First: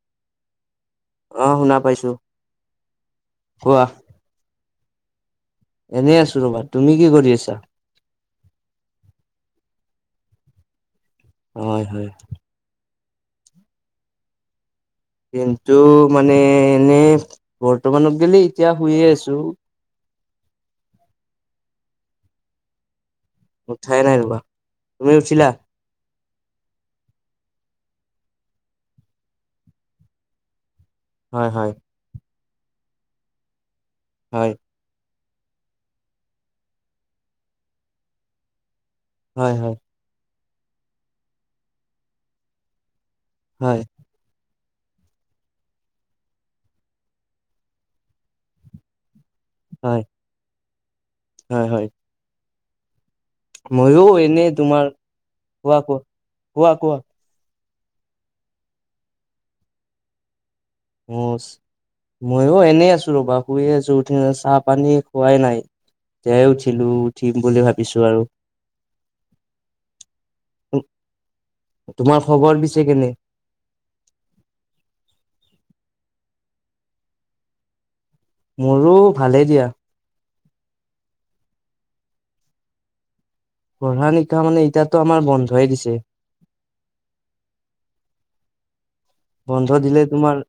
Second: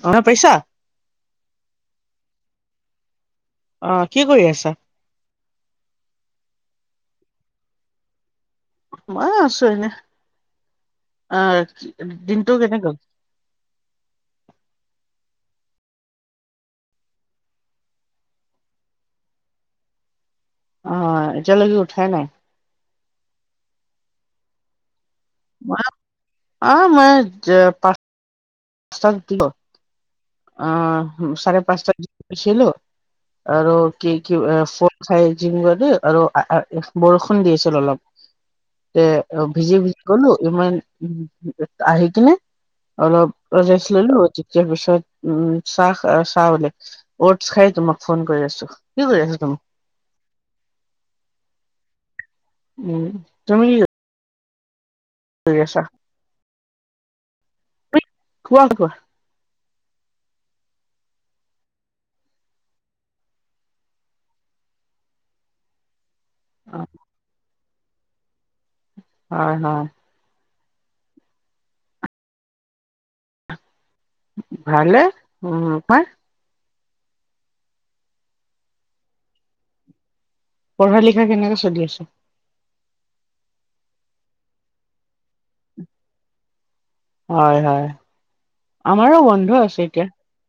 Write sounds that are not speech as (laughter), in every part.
শুনা পাইছা? অ' শুনা পাইছো। কোৱা অ' কি কৰি আছা? এনেই আছো ৰবা, তুমি কি কৰি আছা? মই আছো এনে, আ হয় হয় দিনটো কেনে গল। দিনটো মানে এনে, বৰ্তমানত গলে এতিয়া শুয়ে আছো। অ' এতিয়ালৈ কি উঠাই নাই? উঠাই নাই ৰবা, তুমি উঠিলা? (unintelligible) অ' মই য পাঁচটা পাঁচটা উঠিলো, আহ হয় চাৰে হয় পাঁচটাত শুইছিলো। আৰু কি কি হয় ফন চাই (unintelligible) আৰু বৰষুণ দি আছিল অলপ। তে অ' হয় হয় ভিজি ভিজি গলো, ইমান, উ আহি কিনে অলপ হয় (unintelligible) তাৰ পিছত উম চাহ, চাহ বোলে অটছ খাই তোমাক ফোন কৰি আছো, কি কৰি আছো তুমি? হয়, হয় হয়। উম। তুমি কি মইয়ো এনে তোমাৰ, কৰি আছা কোৱা, কোৱা কোৱা, কোৱা। কোৱা কোৱা। মছ। ময়ো এনেই আছো ৰবা, শুয়ে আছো উঠি চাহ পানী খোৱাই নাই। এই অ উঠিলো, উঠিম বুলি ভাবিছো আৰু। হয়, হয়। তোমাৰ খবৰ পিছে কেনে? ভালে, উ পায়। মোৰো ভালেই দিয়া। পঢ়া লিখা কেনেকে চলি আছে? পঢ়া-লিখা মানে এতিয়াতো আমাৰ বন্ধয়ে দিছে। হয়, হয়। আমাৰো বন বন্ধ দিলে তোমাৰ,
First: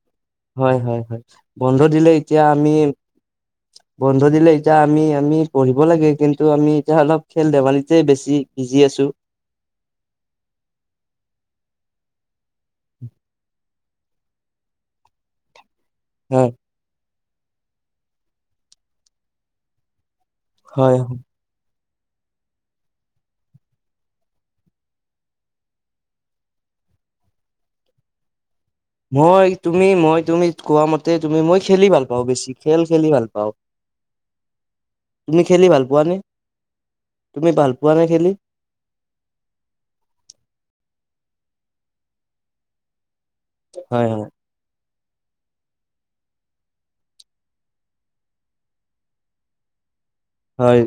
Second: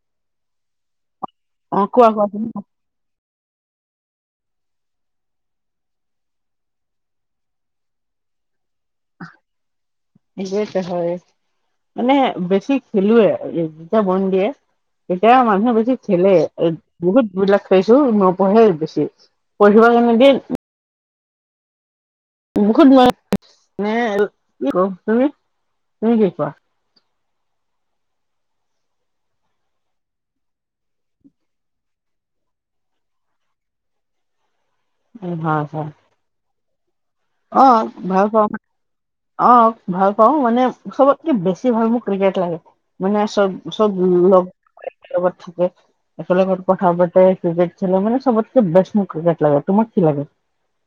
হয়, হয়, হয়। অ বন্ধ কোৱা দিলে কোৱা এতিয়া তুমি আমি বন্ধ দিলে এতিয়া আমি আমি পঢ়িব লাগে, কিন্তু আমি এতিয়া অলপ খেল ধেমালিতে বেছি বিজি আছো। (unintelligible) মানে বেছি খেলোৱেই। উ। তিয়া বন দিয়ে, তেতিয়া মানুহে বেছি খেলে। হয় এই বহুত বিলাক পাইছো নপঢ়েই বেছি। পঢ়িব কাৰণে দিয়ে হয়। বহুত (unintelligible) তুমি, তুমি কি কোৱা? মই তুমি, মই তুমি কোৱা মতে তুমি মই খেলি ভাল পাওঁ বেছি, খেল খেলি ভাল পাওঁ। তুমি হয় খেলি ভাল হয় পোৱানে? অ', ভালপাওঁ। অ', ভাল পাওঁ, মানে চবতকে বেছি ভাল মোৰ ক্ৰিকেট লাগে। মানে চব, চব হয় হয় লগ লগত থাকে। এফালে কথাও পাতে, ক্ৰিকেট খেলে, মানে সবতকে বেষ্ট মোক ক্ৰিকেট লাগে, তোমাক কি লাগে? হয়।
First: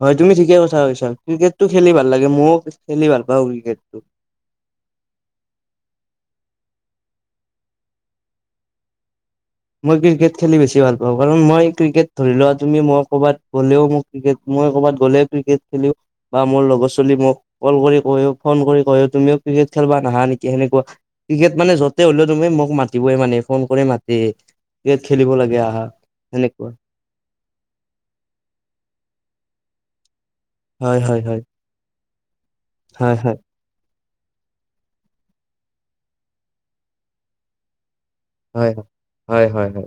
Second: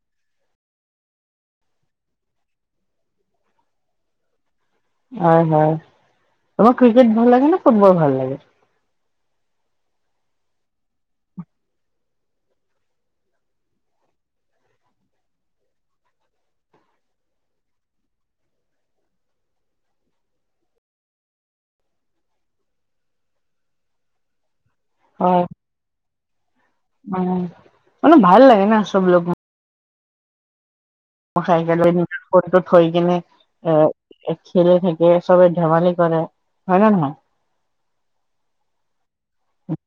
হয় তুমি ঠিকে কথা কৈছা হয়চন। ক্ৰিকেতটো খেলি ভাল লাগে, মও খেলি ভাল পাওঁ ক্ৰিকেটটো। হয়, হয়। তোমাৰ ক্ৰিকেট ভাল লাগে নে ফুটবল ভাল লাগে? মই ক্ৰিকেট খেলি বেছি ভাল পাওঁ, কাৰণ মই ক্ৰিকেট ধৰিলোৱা, তুমি মই ক'ৰবাত গ'লেও মোক ক্ৰিকেট, মই ক'ৰবাত গ'লে ক্ৰিকেট খেলো। বা মোৰ লগৰ ছোলী মোক কল কৰি কয়, ফোন কৰি কয়, তুমিও ক্ৰিকেট খেলবা নাহা নেকি সেনে কয়। ক্ৰিকেট মানে য'তে হ'লেও তুমি মোক মাতিবই মানে, ফোন কৰি মাতেই। কেট খেলিব লাগে আহা, সেনেকুৱা। অ', অলপ ভাল লাগে না চব লোক হয়, হয়। চাই গেলে নি ফনটো থৈ কিনে হয় হয় এ, একচাইদে থাকে, চবে ধেমালি কৰে, হয় নে নহয়? হয়। হয়, হয়, হয়।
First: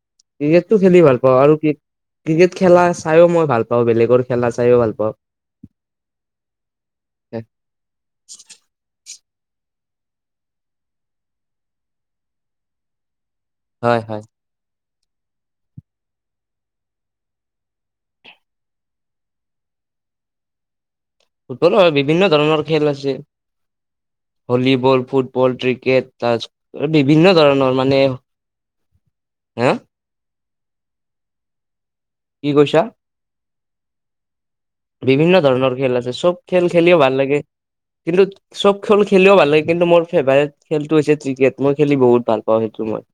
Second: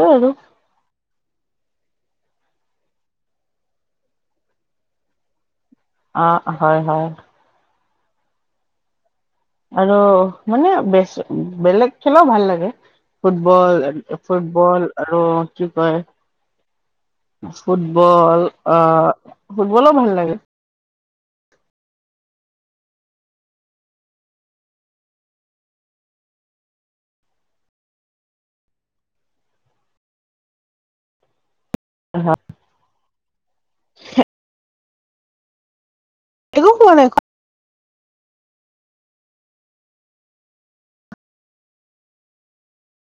এ, আৰু। ক্ৰিকেটটো খেলি ভাল পাওঁ আৰু ক্ৰি-ক্ৰিকেট খেলা চায়ো মই ভাল পাওঁ, বেলেগৰ খেলা চায়ো ভাল পাওঁ। অ', হয়, হয়। আৰু মানে বেচ-বেলেগ খেলও ভাল লাগে। ফুটবল হয় হয় ফুট বল আৰু কি কয়! ফুটবল অ', ফুটবলো ভাল লাগে। ফুটবলো হয়, বিভিন্ন ধৰণৰ খেল আছে। ভলীবল, ফুটবল, ক্ৰিকেট, তাচ বিভিন্ন ধৰণৰ মানে। হা। আহা। কি কৈছা? বিভিন্ন ধৰণৰ খেল আছে চব খেল একো কোৱা খেলিও নাই ভাল লাগে, কিন্তু। চব খল খেলিও ভাল লাগে। কিন্তু মোৰ ফেভাৰেট খেলটো হৈছে ত্ৰিকেট। মই খেলি বহুত ভাল পাওঁ সেইটো মই।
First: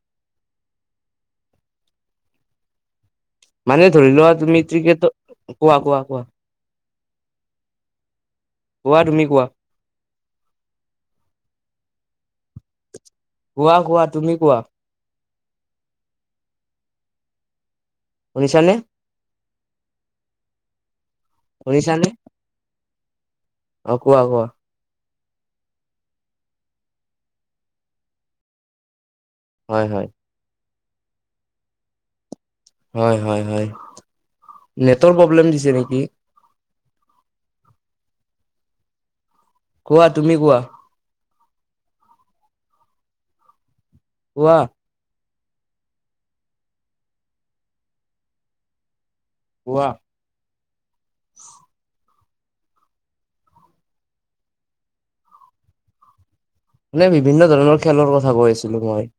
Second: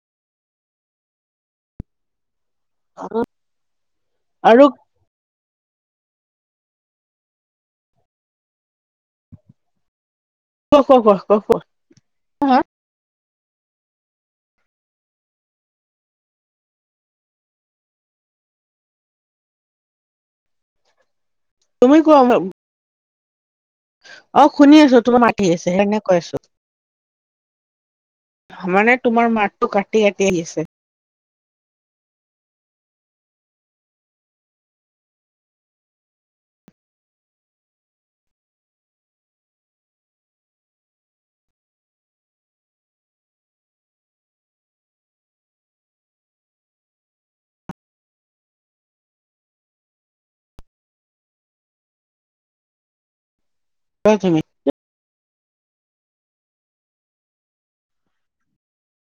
মানে ধৰি লোৱা তুমি আৰু ত্ৰিকেটত কোৱা, কোৱা, কোৱা, কোৱা তুমি কোৱা? ক, ক, ক, ক, ক। কোৱা, কোৱা তুমি কোৱা। শুনিছানে? তুমি শুনিছানে কোৱা, (unintelligible) কোৱা অ' কোৱা শুনি আছো, তোমাক মাতি আছে সেইকাৰণে কৈ আছো। মানে তোমাৰ মাতটো হয় কাটি, হয় কাটি আহিছে। হয়, হয়, হয় নেটৰ প্ৰব্লেম দিছে নেকি। কোৱা তুমি কোৱা। কোৱা। কোৱা। অ' চুমি। মানে বিভিন্ন ধৰণৰ খেলৰ কথা কৈ আছিলো, মই।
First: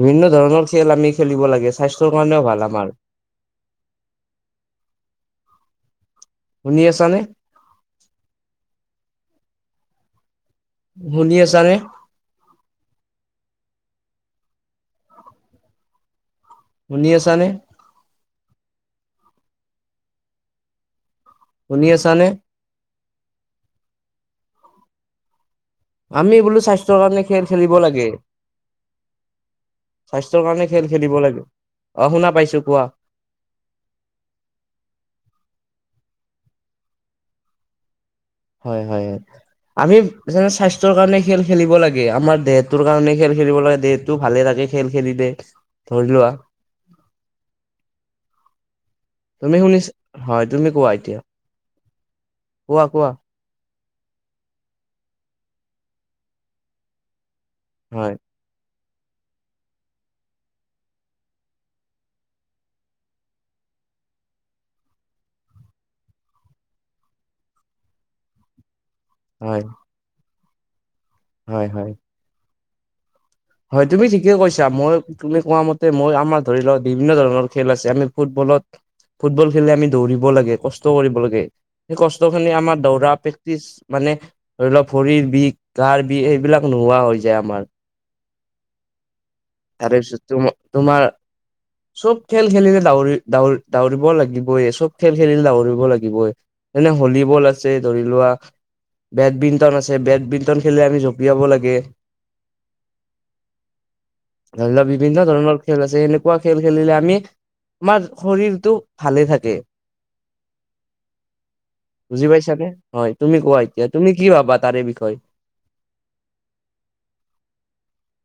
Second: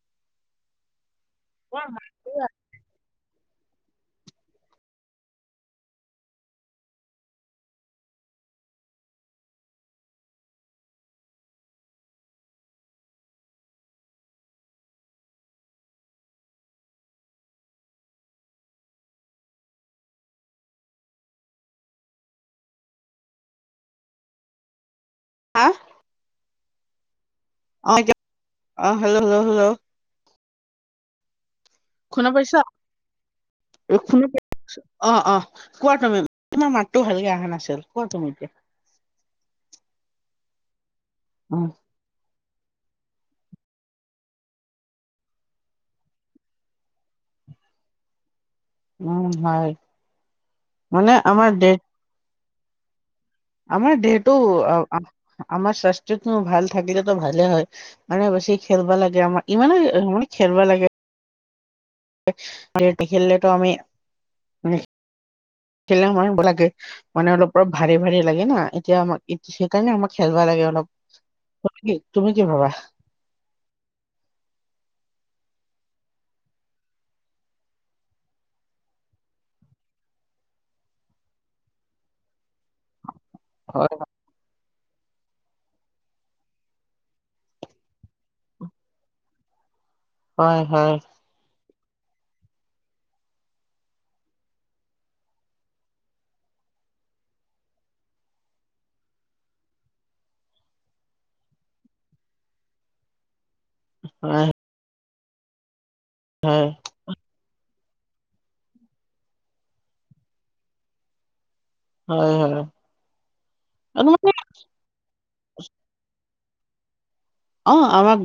বিভিন্ন ধৰণৰ খেল আমি খেলিব লাগে স্বাস্থ্যৰ কাৰণেও ভাল আমাৰ। শুনি আছানে? শুনি আছানে? শুনি আছেনে? শুনি আছানে? হাহ। আমি বোলো স্বাস্থ্যৰ কাৰণে খেল খেলিব লাগে। এতিয়া অ হেল্ল' হেল্ল' হেল্ল' স্বাস্থ্যৰ কাৰণে খেল খেলিব লাগে। অ শুনা পাইছো পাইছা, কোৱা এই শুনা পাইছোঁ। অ', অ' কোৱা তুমি তোমাৰ মাতটো ভালকে অহা নাছিল। কোৱা তুমি এতিয়া। হয়, হয়, হয় আমি যেনে স্বাস্থ্যৰ কাৰণে খেল উম খেলিব লাগে। গে আমাৰ দেহটোৰ কাৰণে খেল খেলিব লাগে, দেহটো ভালে থাকে খেল খেলিলে, ধৰি লোৱা। উম তুমি হয় শুনিচা হয়, তুমি কোৱা মানে এতিয়া। আমাৰ দে কোৱা, কোৱা। আমাৰ দেহটো আ-আ-আমাৰ স্বাস্থ্যটো ভাল থাকিলেটো ভালে হয়। মানে বেছি খেলবা লাগে আমাৰ ইমানো মানে খেলব লাগে। (inaudible) নেখেলিলেটো আমি নে খেলেন হয় ৰিব লাগে, মানে অলপ-অলপ ভাৰি, ভাৰি লাগে না এতিয়া আমাক ইটছ হয় সেইকাৰণে আমাৰ খেলবা লাগে অলপ, হয় তুমি হয় কি, তুমি কি ভাবা। হয় তুমি ঠিকে কৈছা। মই তুমি কোৱা মতে মই আমাৰ ধৰি লওক বিভিন্ন ধৰণৰ খেল আছে আমি ফুটবলত ফুটবল খেলিলে আমি দৌৰিব লাগে, কষ্ট কৰিব লাগে, সেই কষ্টখিনি আমাৰ দৌৰাপেক্ষ (unintelligible) হয় মানে ধৰি লওক ভৰিৰ বিষ গাৰ বিষ এইবিলাক নোহোৱা হৈ যায় আমাৰ তাৰে পিছত তোম হয় হয় তোমাৰ চব খেল খেলিলে দৰিৰি দাৰিব লাগিবই চব খেল খেলিলে দউৰিব লাগিবই যেনে হলীবল আছে ধৰি লোৱা বেডমিণ্টন আছে বেডমিণ্টন খেললে আমি জপিয়াব লাগে হয় ধৰি লও বিভিন্ন ধৰণৰ খেল আছে এেনেকুৱা খেল হয় খেলিলে আমি আমাৰ শৰীৰটো ভালে থাকে বুজি হয় হয় পাইছানে হয় তুমি কোৱা এতিয়া আৰু তুমি কি মানে ভাবা তাৰে বিষয়ে অ আমাক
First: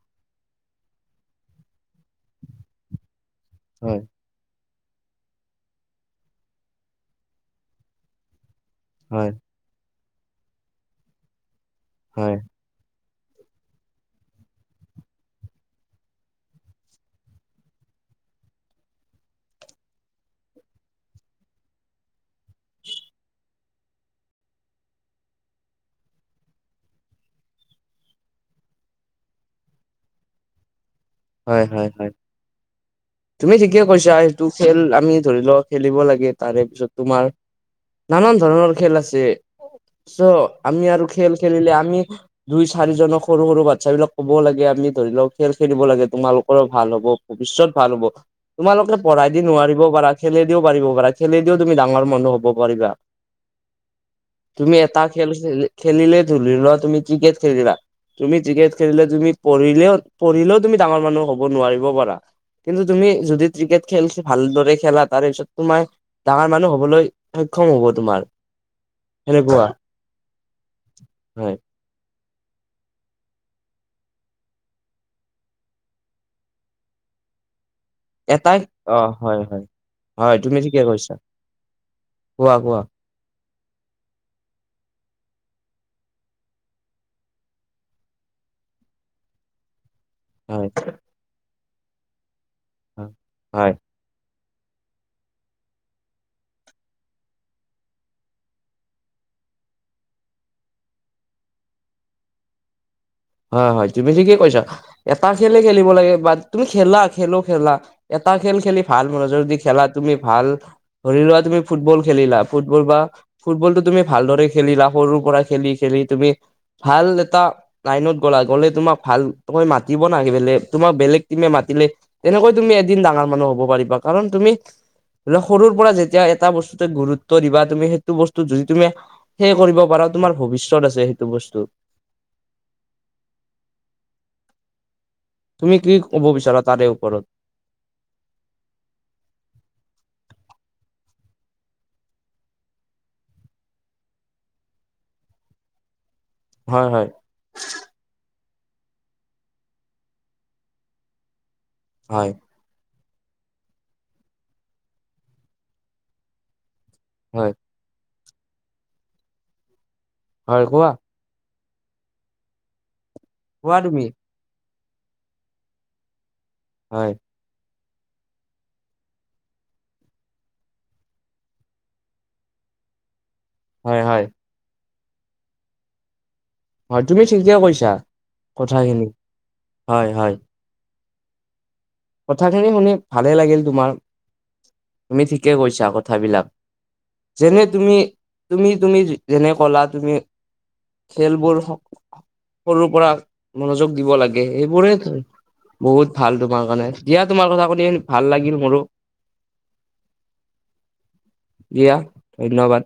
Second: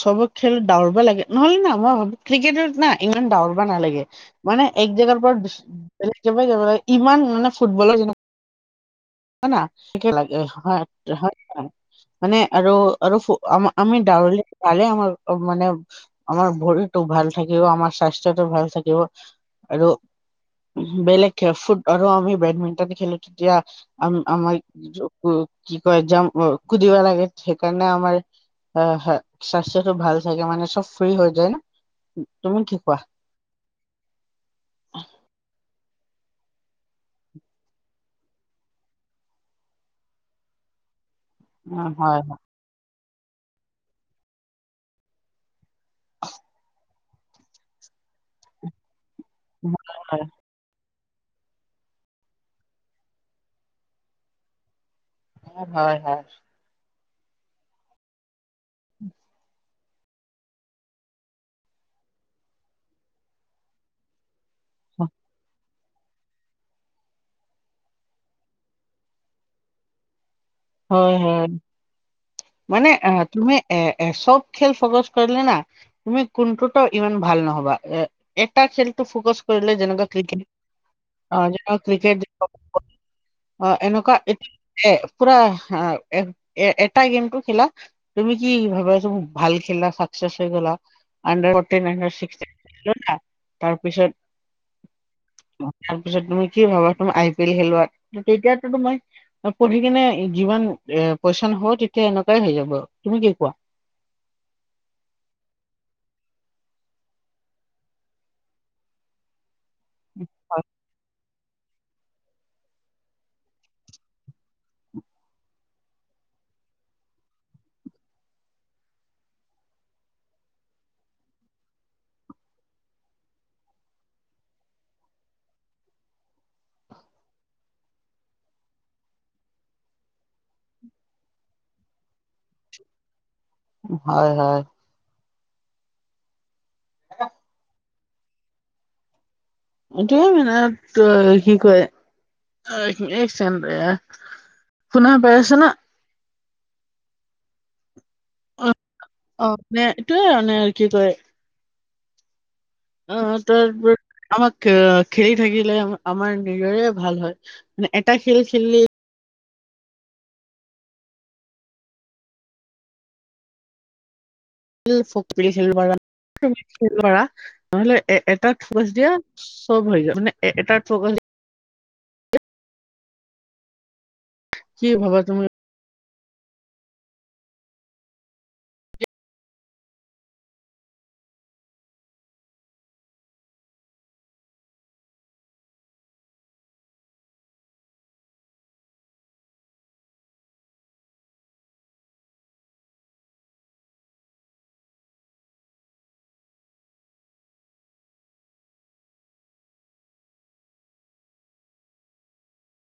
চব খেল দাৱৰব লাগে নহলে না মই ভাবো ক্ৰিকেট না ইমান দৰ হয় মানে এক জেগাৰ পৰালেগ ল ই মানে ফুটবলৰ হয় লাগে হয় হয় হয় মানে আৰু আৰু ফু আমি দাৰিলে আমাৰ ভালে মানে আমাৰ ভৰিটো ভাল থাকিব আমাৰ স্বাস্থ্যটো ভাল থাকিব আৰু বেলেগ ফুড আৰু আমি বেডমিন্টন খেলো তেতিয়া। ম, আমাৰ কি কৰে যাম, কুদিব লাগে সেইকাৰণে আমাৰ হয়, হয়, হয় স্বাস্থ্যটো ভাল থাকে মানে চব ফ্ৰ্ৰী হৈ যায় হয় হয় হয় ন তুমি কি কোৱা। তুমি ঠিকে কৈছা সেইটো খেল আমি ধৰি লও খেলিব লাগে তাৰে পিছত তোমাৰ। নানান ধৰণৰ খেল আছে চ আমি আৰু খেল। খেলিলে অ, আমি হয় হয় দুই চাৰিজনক সৰু সৰু বাচ্ছা বিলাক ক'ব লাগে আমি ধৰি লওক খেল খেলিব লাগে। তোমালোকৰো ভাল হ'ব ভৱিষ্যত ভাল হ'ব তোমালোকে পঢ়াই দি নোৱাৰিব পাৰা, খেলি পাৰিব পাৰা খেলেদিও তুমি ডাঙৰ মানুহ হ'ব পাৰিবা। তুমি এটা খেল খ, হয় হয় খেলিলে ধৰিল লোৱা তুমি। ক্ৰিকেট খেলিলা, তুমি ক্ৰিকেট খেলিলে তুমি পঢ়িলে-পঢ়িলেও তুমি ডাঙৰ মানুহ হ'ব নোৱাৰিব, পাৰা কিন্তু তুমি যদি ক্ৰিকেট খেলছ ভালদৰে খেলা তাৰ পিছত তোমাৰ ডাঙৰ মানুহ হব'লৈ সক্ষম হ'ব তোমাৰ সেনেকুৱা। হয়, হয়। মানে অ, তুমি এ চব খেল ফকচ কৰিলে না। তুমি কোনটোতও ইমান ভাল নহ'বা এ এটাই এটা অ খেলটো ফকচ হয় হয় কৰিলে যেনেকুৱা হয় ক্ৰিকেট তুমি ঠিকে কৈছা অ, যেক ক্ৰিকেট কোৱা কোৱা অ, এনেকুৱা (unintelligible) পুৰা এ, এ এটা গেম টো খেলা তুমি কি ভাব চ, ভাল খেলা হয় হয় হয়। (unintelligible) তাৰ পিছত তুমি কি ভাবা তুমি আই, পি, এল, খেলোৱাত তেতিয়াতো তোতোমই পঢ়ি কেনে যিমান এ, পইচন হ তেতিয়া এনেকুৱাই হৈ যাব তুমি কি কোৱা? হয় হয়, তুমি ঠিকে কি কৈছা। এটা খেলে খেলিব লাগে বা তুমি খেলা, খেলো খেলা এটা খেল খেলি ভাল মনুযোগ খেলা তুমি ভাল ধৰিলোৱা তুমি। ফুটবল খেলিলা, ফুটবল বা ফুটবলটো তুমি ভালদৰে খেলিলা সৰুৰ পৰা খেলি খেলি তুমি ভাল এটা লাইনত গ'লা গ'লে তোম ভাল তই মাতিব নাগে বেলে তোমাক বেলেগ টিমে মাতিলে তেনেকৈ তুমি এদিন ডাঙৰ মানুহ হ'ব পাৰিবা কাৰণ তুমি ধ, সৰুৰ পৰা যেতিয়া এটা বস্তুতে গুৰুত্ব দিবা তুমি সেইটো বস্তু যদি তুমি সেইয় কৰিব পাৰা তোমাৰ ভৱিষ্যয়ত আছে সেইটো বস্ত। হয় হয়। তুমি কি ক'ব বিচাৰা তাৰে ওপৰত। (unintelligible) শুনা পাই আছে না। হয় হয়। অ, অ, নে এইয়ে মানে আৰু কি কয় হয়। অ, তাৰপ আমাক খেলি থাকিলে আমাৰ নিজৰে ভাল হয়। মানে এটা খেল খেলিই হয় কোৱা। কোৱা তুমি। (inaudible) হয় নহ'লে এ এটাত ফকাচ দিয়া, চব হৈ যায় মানে এটাত ফকাচ হয় হয়। কি ভবা তুমি? হয়, তুমি ঠিকেই কৈছা কথাখিনি হয় হয়। কথাখিনি শুনি ভালে লাগিল তোমাৰ, তুমি ঠিকে কৈছা কথাবিলাক। যেনে তুমি-তুমি-তুমি যেনে ক'লা তুমি খেলবোৰ স সৰুৰ পৰা মনোযোগ দিব লাগে, সেইবোৰে বহুত ভাল তোমাৰ কাৰণে। দিয়া তোমাৰ কথা কলে ভাল লাগিল, মোৰো। দিয়া ধন্যবাদ।